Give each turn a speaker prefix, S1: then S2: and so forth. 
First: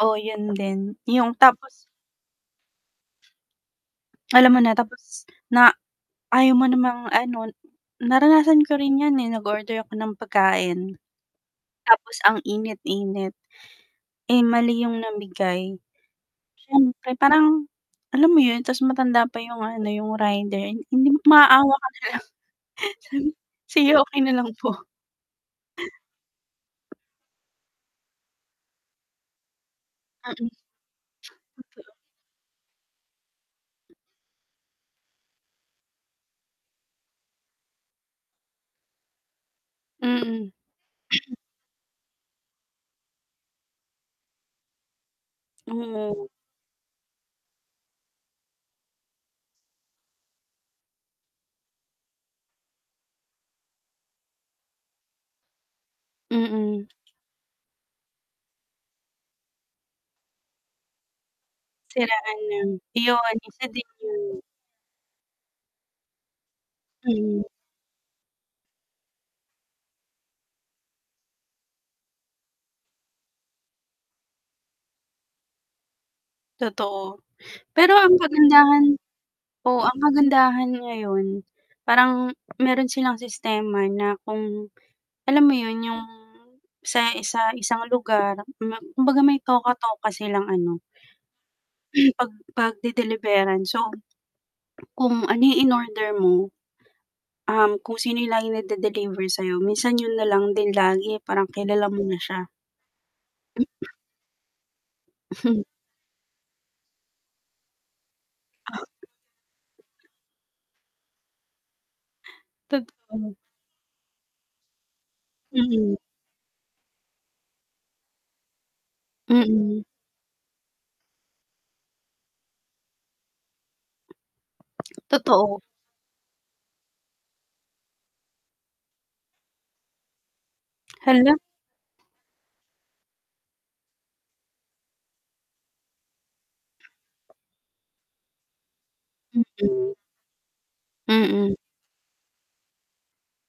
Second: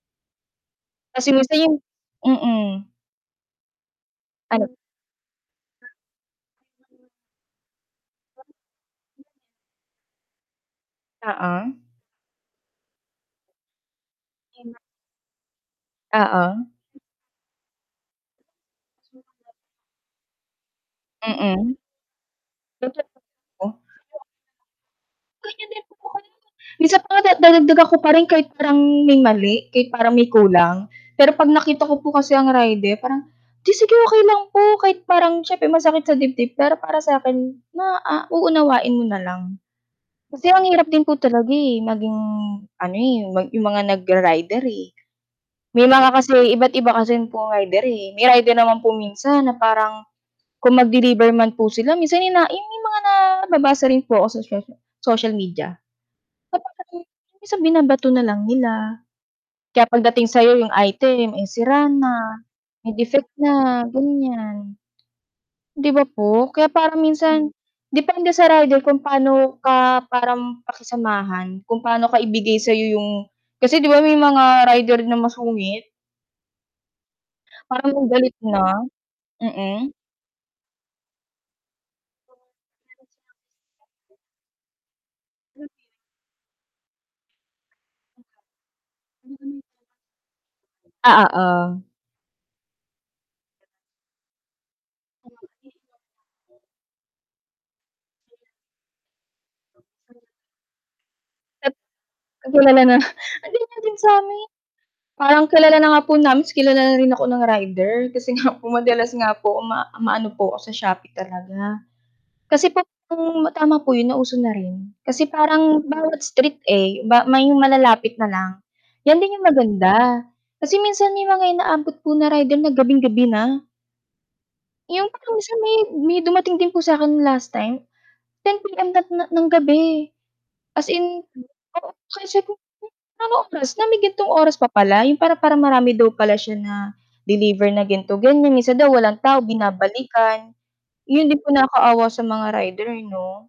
S1: Oo yun din,
S2: Kasi
S1: yung
S2: yung sa
S1: tapos
S2: yung mm.
S1: Alam mo
S2: Ano?
S1: na tapos, na ayaw mo namang ano naranasan ko rin yan, eh, nag-order ako ng pagkain.
S2: Oo.
S1: Tapos ang init-init. Eh, mali yung nabigay,
S2: Oo.
S1: syempre parang alam mo yun tas matanda pa yung ano yung rider, hindi maawa
S2: Mm.
S1: ka na lang sabi,
S2: Totoo.
S1: "Sige okey na lang po."
S2: Ganyan din [unintelligible] minsan pa nga da dadagdagan ko pa rin kahit parang may mali, kahit parang may
S1: Mm.
S2: kulang. Pero 'pag nakita
S1: Totoo.
S2: ko po kasi ang rider parang, "Hindi sige okey lang po," kahit parang siyempre masakit sa dibdib, pero para sa akin ma ah, uunawain mo na lang.
S1: Mm.
S2: Kasi ang hirap din po talaga, eh, maging ano, eh, 'yong mga nagra-rider, eh. May mga
S1: Mm.
S2: kasi iba't iba kasi po rider, eh, may rider naman po minsan na parang, kung mag-deliver man po sila minsan ina yung may mga nababasa rin po ako sa social social media, na
S1: Mm.
S2: parang minsan binabato na lang nila. Kaya 'pag dating sayo yung item ay sira
S1: Siraan
S2: na,
S1: lang,
S2: may defect
S1: iyon isa
S2: na,
S1: din yun.
S2: ganyan. 'Di ba po? Kaya parang
S1: Mm.
S2: minsan, depende sa rider kung pano ka parang pakisamahan, kung pano ka ibigay sayo yung kasi 'di ba may mga rider na masungit.
S1: Totoo, pero
S2: Parang
S1: ang
S2: galit na,
S1: kagandahan oo,
S2: mm.
S1: ang kagandahan ngayon, parang meron silang sistema na kung alam mo yun yung sa isa isang lugar kumbaga may
S2: Mm.
S1: toka-toka silang ano
S2: Ah, oo.
S1: pag pagde-deliveran so, kung ano yung inorder mo, um, kung sino yung laging nagde-deliver sayo, minsan yun nalang din lagi parang
S2: At
S1: kilala mo na
S2: ah,
S1: siya.
S2: kilala na. Ah, ganyan din sa amin. Parang kilala na nga po namin, tas kilala na rin ako ng rider. Kasi nga po madalas nga po ma maano po ako sa Shopee talaga. Kasi
S1: Totoo.
S2: pong tama po 'yon na uso na rin, kasi parang
S1: Mm.
S2: bawat street, eh, ba may malalapit na lang. 'Yan din 'yong
S1: Mm.
S2: maganda, kasi minsan may mga inaabot po na rider na gabing-gabi na. 'Yong parang minsan
S1: Totoo.
S2: may may dumating din po sakin last time, 10:00 PM na ng gabi, as in
S1: Hala.
S2: oo, kaya sabi ko, "Anong oras na, may gantong oras pa pala." 'yong para para marami daw pala siya na deliver na ganito- ganyan, minsan daw walang tao
S1: Mm.
S2: binabalikan. 'Yon din po
S1: Mm.
S2: nakaawa sa mga rider 'no.